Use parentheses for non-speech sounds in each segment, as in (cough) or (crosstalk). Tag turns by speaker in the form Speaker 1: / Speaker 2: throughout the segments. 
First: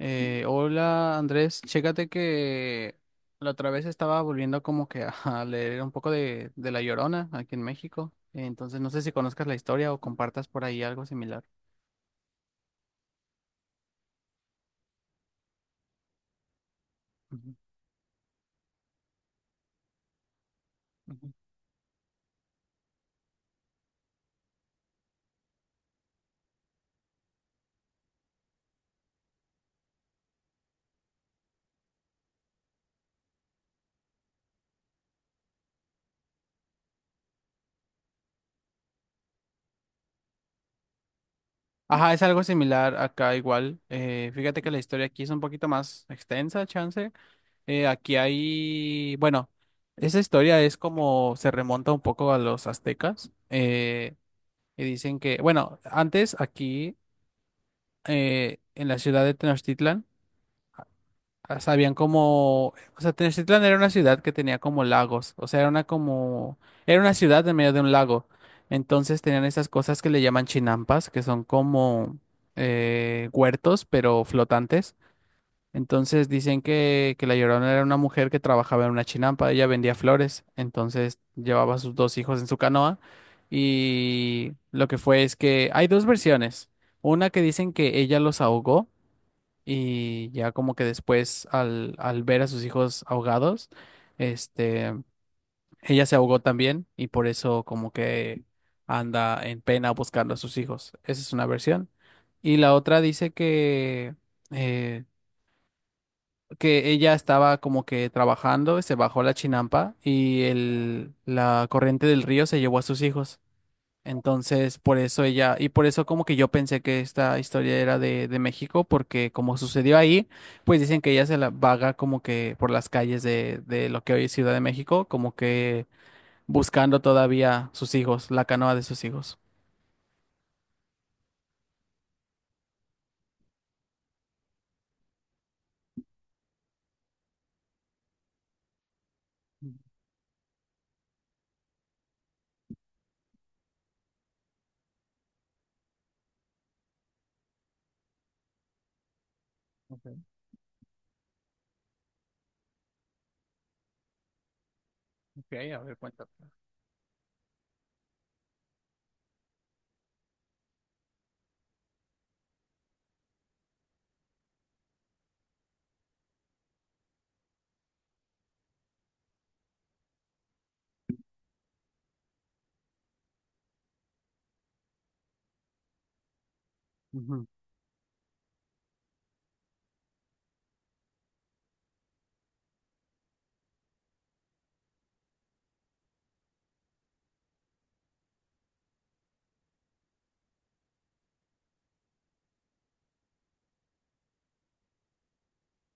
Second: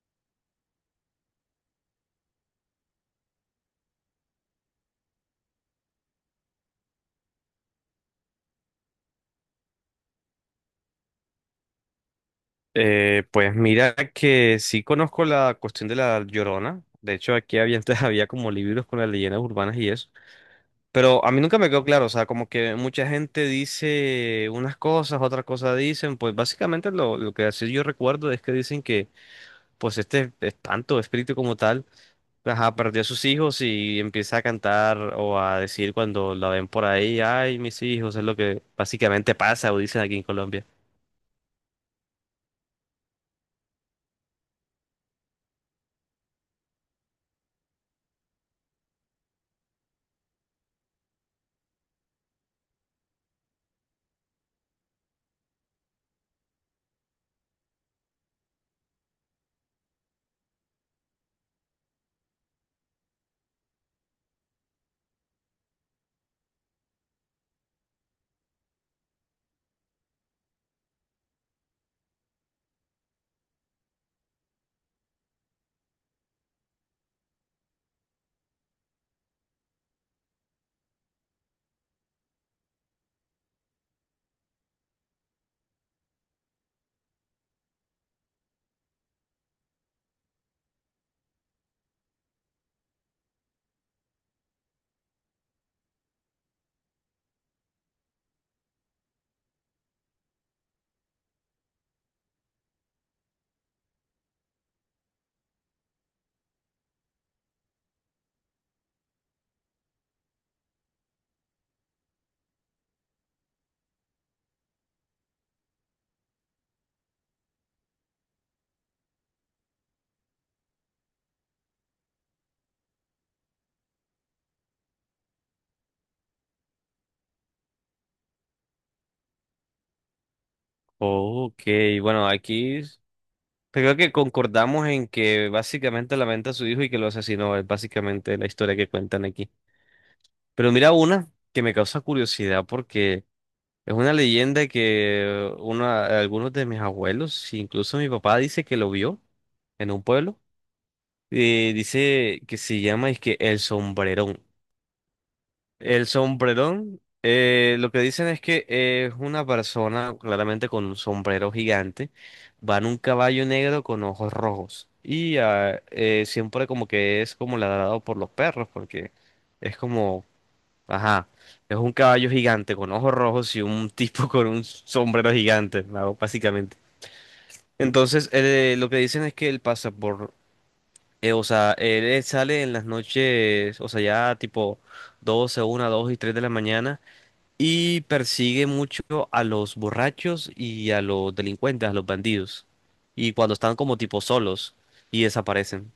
Speaker 1: Hola, Andrés, chécate que la otra vez estaba volviendo como que a leer un poco de La Llorona aquí en México. Entonces no sé si conozcas la historia o compartas por ahí algo similar.
Speaker 2: Pues mira que sí conozco la cuestión de la Llorona. De hecho,
Speaker 1: Ujú,
Speaker 2: aquí había (laughs) antes había como libros con las leyendas urbanas y eso. Pero
Speaker 1: ujú.
Speaker 2: a mí nunca me quedó claro, o sea, como que mucha gente dice unas cosas, otras cosas dicen, pues básicamente lo que así yo recuerdo es que dicen que pues este espanto, espíritu como tal, ajá, perdió a sus hijos y empieza a cantar o a decir cuando la ven por ahí, ay, mis hijos, es lo que básicamente pasa o dicen aquí en Colombia.
Speaker 1: Ajá, es algo similar acá igual. Fíjate que la historia aquí es un poquito más extensa, chance. Aquí hay, bueno, esa historia es como se remonta un poco a los aztecas. Y dicen que, bueno, antes aquí en la ciudad de Tenochtitlan, ah, sabían como, o sea, Tenochtitlan era una ciudad que tenía como lagos, o sea, era una como, era una ciudad en medio de un lago. Entonces tenían esas cosas que le llaman chinampas, que son como huertos, pero flotantes. Entonces dicen que la Llorona era una mujer que trabajaba en una chinampa, ella vendía flores, entonces llevaba a sus dos hijos en su canoa y lo que fue es que hay dos versiones. Una que dicen que ella los ahogó y ya como que después al ver a sus hijos ahogados, este, ella se ahogó también y por eso como que anda en pena buscando a sus hijos. Esa es una versión. Y la otra dice eh, que ella estaba como que trabajando, se bajó la chinampa y el, la corriente del río se llevó a sus hijos. Entonces, por eso ella, y por eso como que yo pensé que esta historia era de México, porque como sucedió ahí, pues dicen que ella se la vaga como que por las calles de lo que hoy es Ciudad de México, como que buscando todavía sus hijos, la canoa de sus hijos.
Speaker 2: Ok, bueno, aquí pues creo que concordamos en que básicamente lamenta a su hijo y que lo asesinó. Es básicamente la historia que cuentan aquí.
Speaker 1: Ujú,
Speaker 2: Pero mira una que me causa curiosidad porque es una leyenda que uno algunos de mis abuelos, incluso mi papá, dice que lo vio en un pueblo. Dice que se llama es que el sombrerón. El
Speaker 1: frecuenta.
Speaker 2: sombrerón, lo que dicen es que es una persona claramente con un sombrero gigante, va en un caballo negro con ojos rojos y siempre como que es como ladrado por los perros porque es como, ajá, es un caballo gigante con ojos rojos y un (laughs) tipo con un sombrero gigante, ¿no? Básicamente.
Speaker 1: Ujú,
Speaker 2: Entonces, lo que dicen es que él pasa por, o sea, él sale en las noches, o sea, ya tipo doce una, dos y 3 de la mañana y persigue mucho a los borrachos y a los delincuentes, a los bandidos. Y cuando están como tipo solos y desaparecen.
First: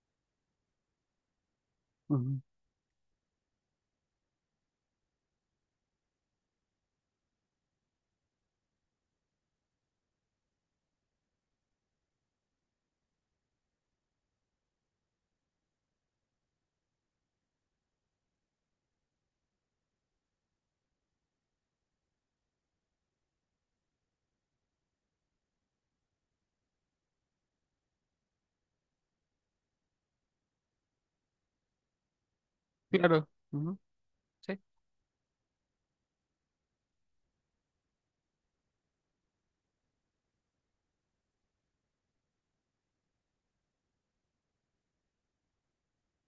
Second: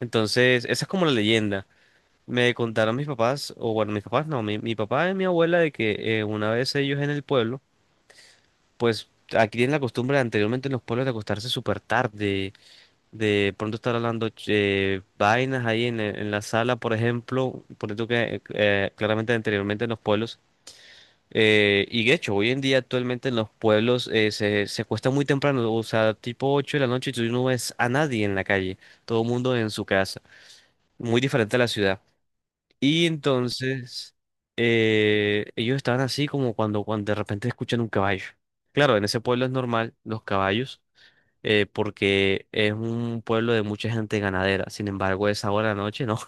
Speaker 2: Entonces, esa es como la leyenda.
Speaker 1: ujú.
Speaker 2: Me contaron mis papás, o bueno, mis papás no, mi papá y mi abuela de que una vez ellos en el pueblo, pues aquí tienen la costumbre anteriormente en los pueblos de acostarse súper tarde, de pronto estar hablando vainas ahí en la sala, por ejemplo, por eso que claramente anteriormente en los pueblos y de hecho, hoy en día actualmente en los pueblos se acuesta muy temprano, o sea, tipo 8 de la noche y tú no ves a nadie en la calle, todo el mundo en su casa, muy diferente a la ciudad. Y
Speaker 1: Claro, ujú.
Speaker 2: entonces
Speaker 1: Sí.
Speaker 2: ellos estaban así como cuando, cuando de repente escuchan un caballo. Claro, en ese pueblo es normal los caballos, porque es un pueblo de mucha gente ganadera, sin embargo, esa hora de la noche no.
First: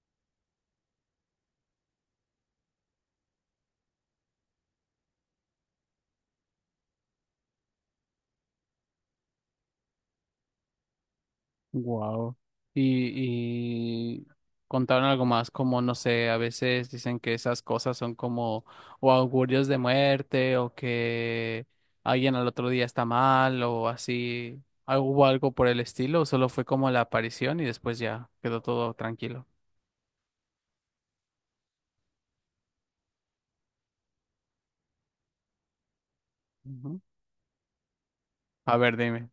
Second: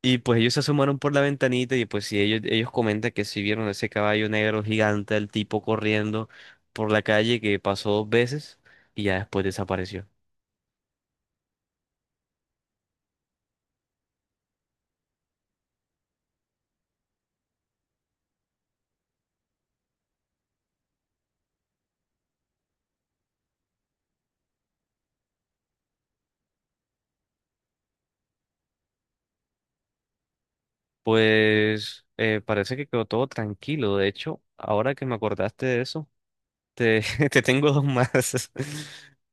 Speaker 2: Y pues ellos se asomaron por la ventanita y pues sí, ellos comentan que sí vieron ese caballo negro gigante, el tipo corriendo por la calle que pasó dos veces y ya después desapareció.
Speaker 1: Wow. Y, y contaron algo más, como no sé, a veces dicen que esas cosas son como o augurios de muerte o que alguien al otro día está mal o así. ¿Al- ¿hubo algo por el estilo? ¿O solo fue como la aparición y después ya quedó todo tranquilo?
Speaker 2: Pues parece que quedó todo tranquilo. De hecho, ahora que me acordaste de eso,
Speaker 1: Ujú.
Speaker 2: te, (laughs) te tengo dos más. (laughs)
Speaker 1: A ver, dime.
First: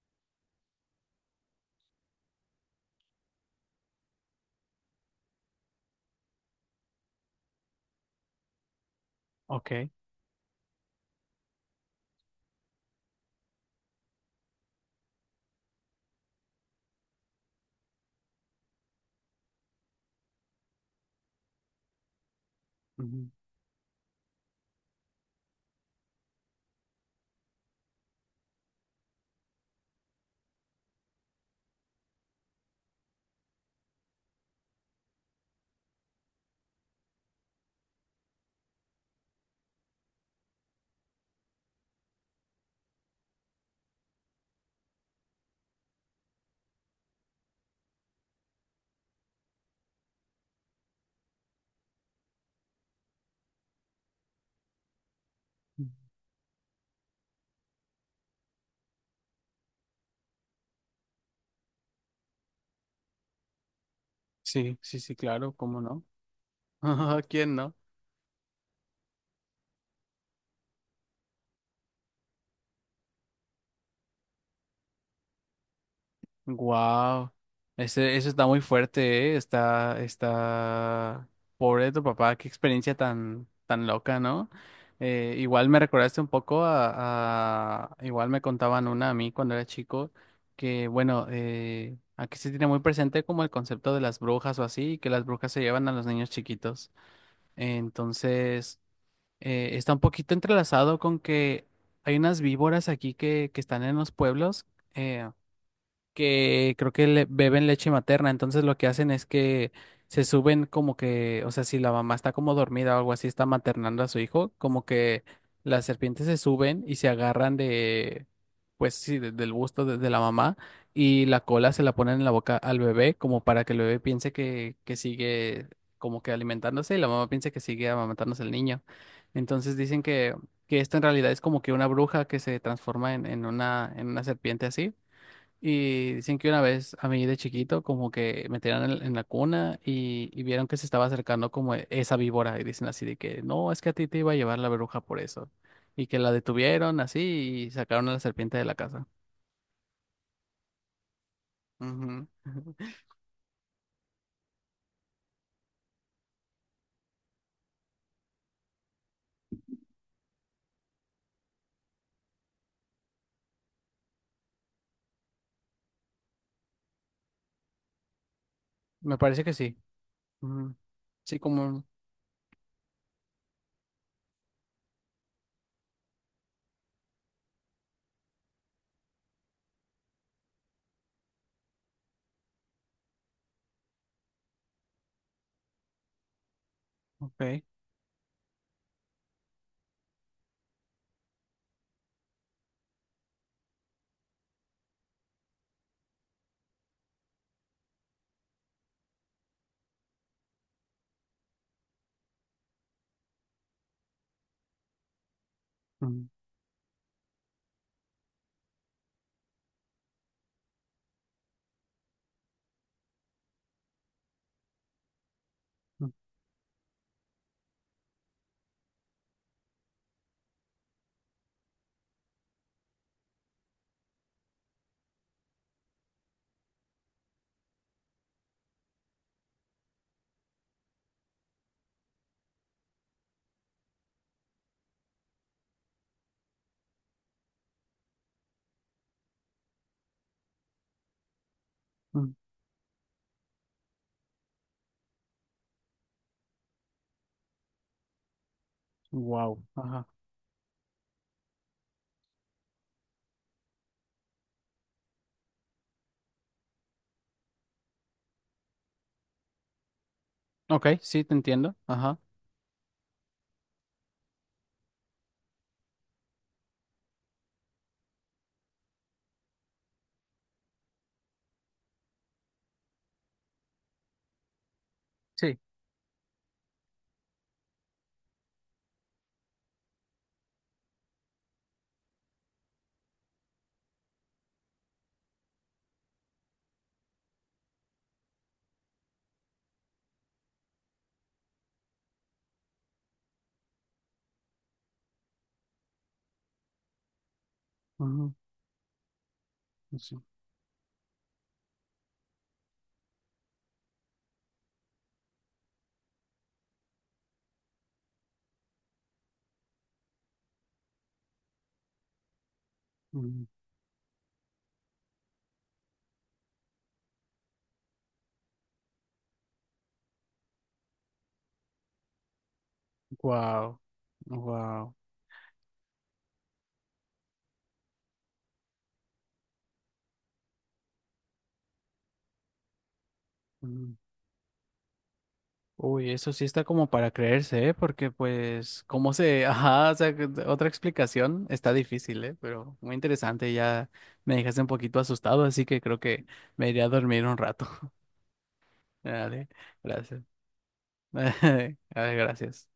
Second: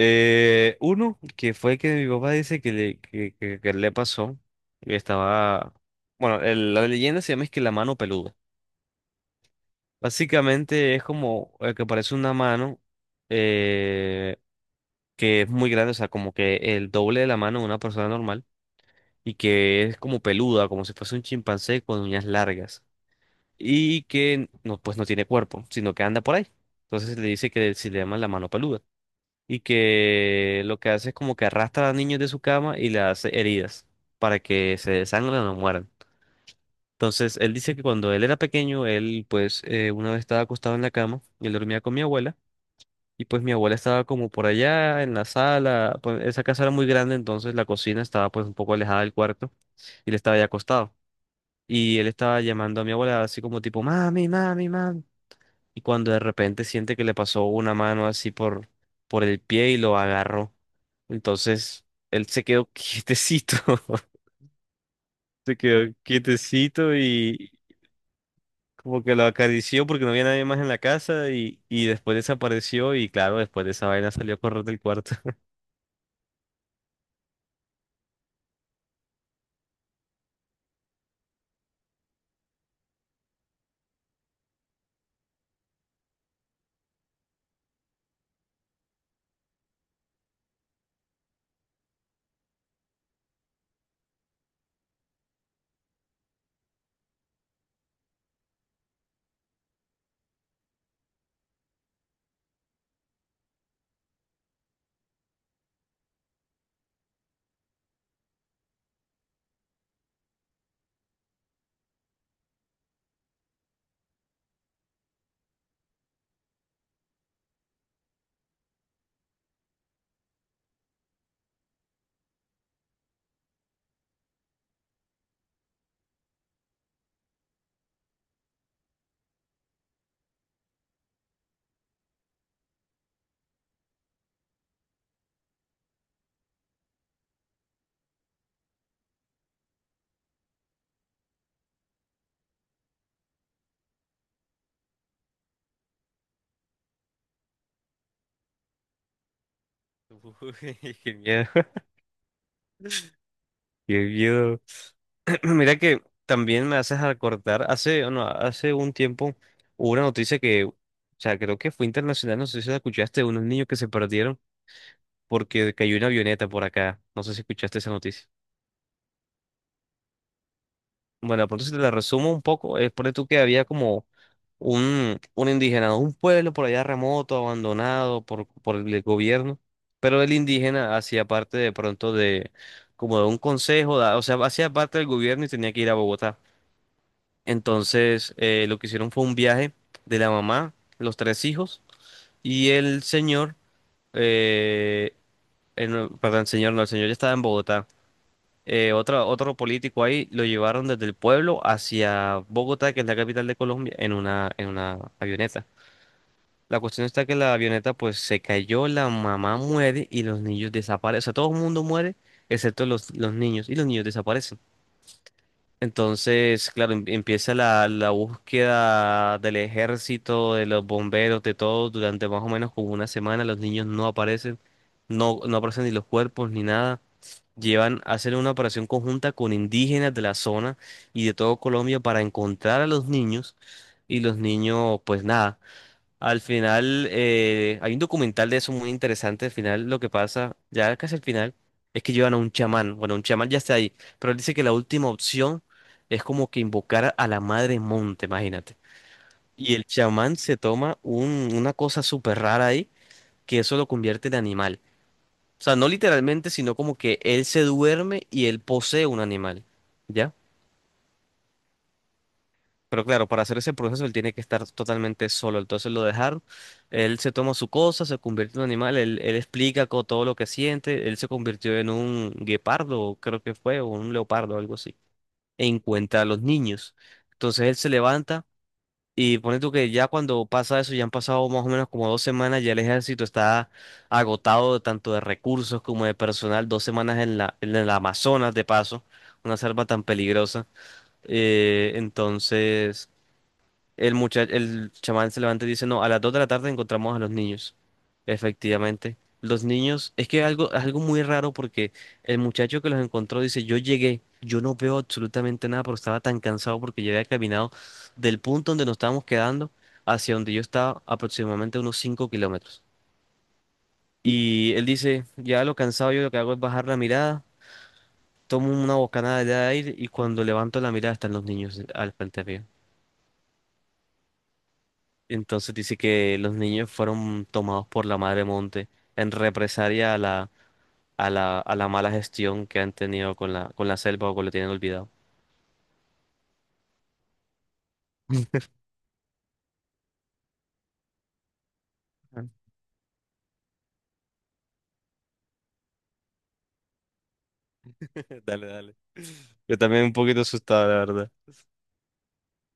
Speaker 2: Uno, que fue que mi papá dice que le, que le pasó. Que estaba, bueno, el- la leyenda se llama es que la mano peluda.
Speaker 1: Ok.
Speaker 2: Básicamente es como que parece una mano eh, que es muy grande, o sea, como que el doble de la mano de una persona normal y que es como peluda, como si fuese un chimpancé con uñas largas
Speaker 1: Ujú.
Speaker 2: y que no, pues no tiene cuerpo, sino que anda por ahí. Entonces le dice que si le llama la mano peluda y que lo que hace es como que arrastra a niños de su cama y le hace heridas para que se desangren o no mueran. Entonces él dice que cuando él era pequeño, él pues una vez estaba acostado en la cama y él dormía con mi abuela. Y pues mi abuela estaba como por allá en la sala, pues esa casa era muy grande, entonces la cocina estaba pues un poco alejada del cuarto y él estaba ya acostado. Y él estaba llamando a mi abuela así como tipo, mami, mami, mami. Y cuando de repente siente que le pasó una mano así por, el pie y lo agarró. Entonces él se quedó (laughs) quietecito,
Speaker 1: Sí, sí, sí, claro,
Speaker 2: se
Speaker 1: ¿cómo
Speaker 2: quedó
Speaker 1: no?
Speaker 2: quietecito
Speaker 1: (laughs)
Speaker 2: y
Speaker 1: ¿Quién no?
Speaker 2: como que lo acarició porque no había nadie más en la casa y después desapareció y claro, después de esa vaina salió a correr del cuarto.
Speaker 1: Wow, ese, eso está muy fuerte, ¿eh? Está, está, pobre de tu papá, qué experiencia tan, tan loca, ¿no? Igual me recordaste un poco a- igual me contaban una a mí cuando era chico, que bueno, aquí se tiene muy presente como el concepto de las brujas o así, que las brujas se llevan a los niños chiquitos. Entonces, está un poquito entrelazado con que hay unas víboras aquí que están en los pueblos. eh, que creo que le- beben leche materna, entonces lo que hacen es que se suben como que, o sea, si la mamá está como dormida o algo así, está maternando a su hijo, como que las serpientes se suben y se agarran de, pues sí, de- del busto de la mamá y la cola se la ponen en la boca al bebé como para que el bebé piense que sigue como que alimentándose y la mamá piense que sigue amamantándose el niño. Entonces dicen que esto en realidad es como que una bruja que se transforma en una serpiente así. Y dicen que una vez a mí de chiquito como que me tiraron en la cuna y vieron que se estaba acercando como e- esa víbora y dicen así de que no, es que a ti te iba a llevar la bruja por eso. Y que la detuvieron así y sacaron a la serpiente de la casa.
Speaker 2: Uy, (laughs) qué miedo, (laughs)
Speaker 1: Ujú. (laughs)
Speaker 2: qué miedo. (clears throat) Mira que también me haces acordar hace, no, hace un tiempo hubo una noticia que, o sea, creo que fue internacional, no sé si la escuchaste, de unos niños que se perdieron porque cayó una avioneta por acá. No sé si escuchaste esa noticia.
Speaker 1: Me parece que sí. Ujú. Sí,
Speaker 2: Bueno, de pronto si te
Speaker 1: como...
Speaker 2: la resumo un poco, es por tú que había como un indígena, un pueblo por allá remoto, abandonado por el gobierno, pero el indígena hacía parte de pronto de como de un consejo, da- o sea, hacía parte del gobierno y tenía que ir a Bogotá.
Speaker 1: Ok.
Speaker 2: Entonces, lo que hicieron fue un viaje de la mamá, los tres hijos y el señor, eh, no, perdón, señor, no, el señor ya estaba en Bogotá otro político ahí lo llevaron desde el pueblo hacia Bogotá, que es la capital de Colombia, en una avioneta. La cuestión está que la avioneta pues se cayó, la mamá muere y los niños desaparecen. O sea, todo el mundo muere excepto los niños y los niños desaparecen. Entonces, claro, empieza la búsqueda del ejército, de los bomberos, de todo, durante más o menos como una semana. Los niños no aparecen, no, no aparecen ni los cuerpos ni nada. Llevan a hacer una operación conjunta con indígenas de la zona y de todo Colombia para encontrar a los niños. Y los niños, pues nada. Al final, hay un documental de eso muy interesante. Al final, lo que pasa, ya casi al final, es que llevan a un chamán. Bueno, un chamán ya está ahí, pero él dice que la última opción es como que invocar a la madre monte, imagínate.
Speaker 1: Wow.
Speaker 2: Y el
Speaker 1: Ajá.
Speaker 2: chamán se toma una cosa súper rara ahí, que eso lo convierte en animal. O sea, no literalmente, sino como que él se duerme y él posee un animal. ¿Ya?
Speaker 1: Ok, sí, te entiendo. Ajá.
Speaker 2: Pero claro, para hacer ese proceso él tiene que estar totalmente solo. Entonces lo dejaron, él se toma su cosa, se convierte en un animal, él explica todo lo que siente, él se convirtió en un guepardo, creo que fue, o un leopardo, algo así.
Speaker 1: Sí.
Speaker 2: E encuentra a los niños. Entonces él se levanta y pone tú que ya cuando pasa eso, ya han pasado más o menos como 2 semanas, ya el ejército está agotado de tanto de recursos como de personal, 2 semanas en la, en el Amazonas de paso, una selva tan peligrosa. Entonces... El muchacho, el chamán se levanta y dice, no, a las 2 de la tarde encontramos a los niños.
Speaker 1: Ujú.
Speaker 2: Efectivamente. Los niños,
Speaker 1: Sí.
Speaker 2: es que algo, algo muy raro porque el muchacho que los encontró dice, yo llegué, yo no veo absolutamente nada, pero estaba tan cansado porque yo había caminado del punto donde nos estábamos quedando hacia donde yo estaba aproximadamente unos 5 kilómetros. Y él dice, ya lo cansado yo lo que hago es bajar la mirada, tomo una bocanada de aire y cuando levanto la mirada están los niños al frente mío.
Speaker 1: Wow. Wow.
Speaker 2: Entonces dice que los niños fueron tomados por la madre monte en represalia a la, a la, a la mala gestión que han tenido con la selva o con lo tienen olvidado.
Speaker 1: Uy, eso sí está como para creerse, ¿eh? Porque pues, ¿cómo se...? (laughs) Ajá, o sea, que- otra explicación está difícil, ¿eh? Pero muy interesante, ya me dejaste un poquito asustado, así que creo que me iré a dormir un rato. (laughs)
Speaker 2: (laughs) Dale, dale.
Speaker 1: Dale,
Speaker 2: Yo también un
Speaker 1: gracias.
Speaker 2: poquito asustado, la
Speaker 1: (laughs)
Speaker 2: verdad.
Speaker 1: Dale, gracias.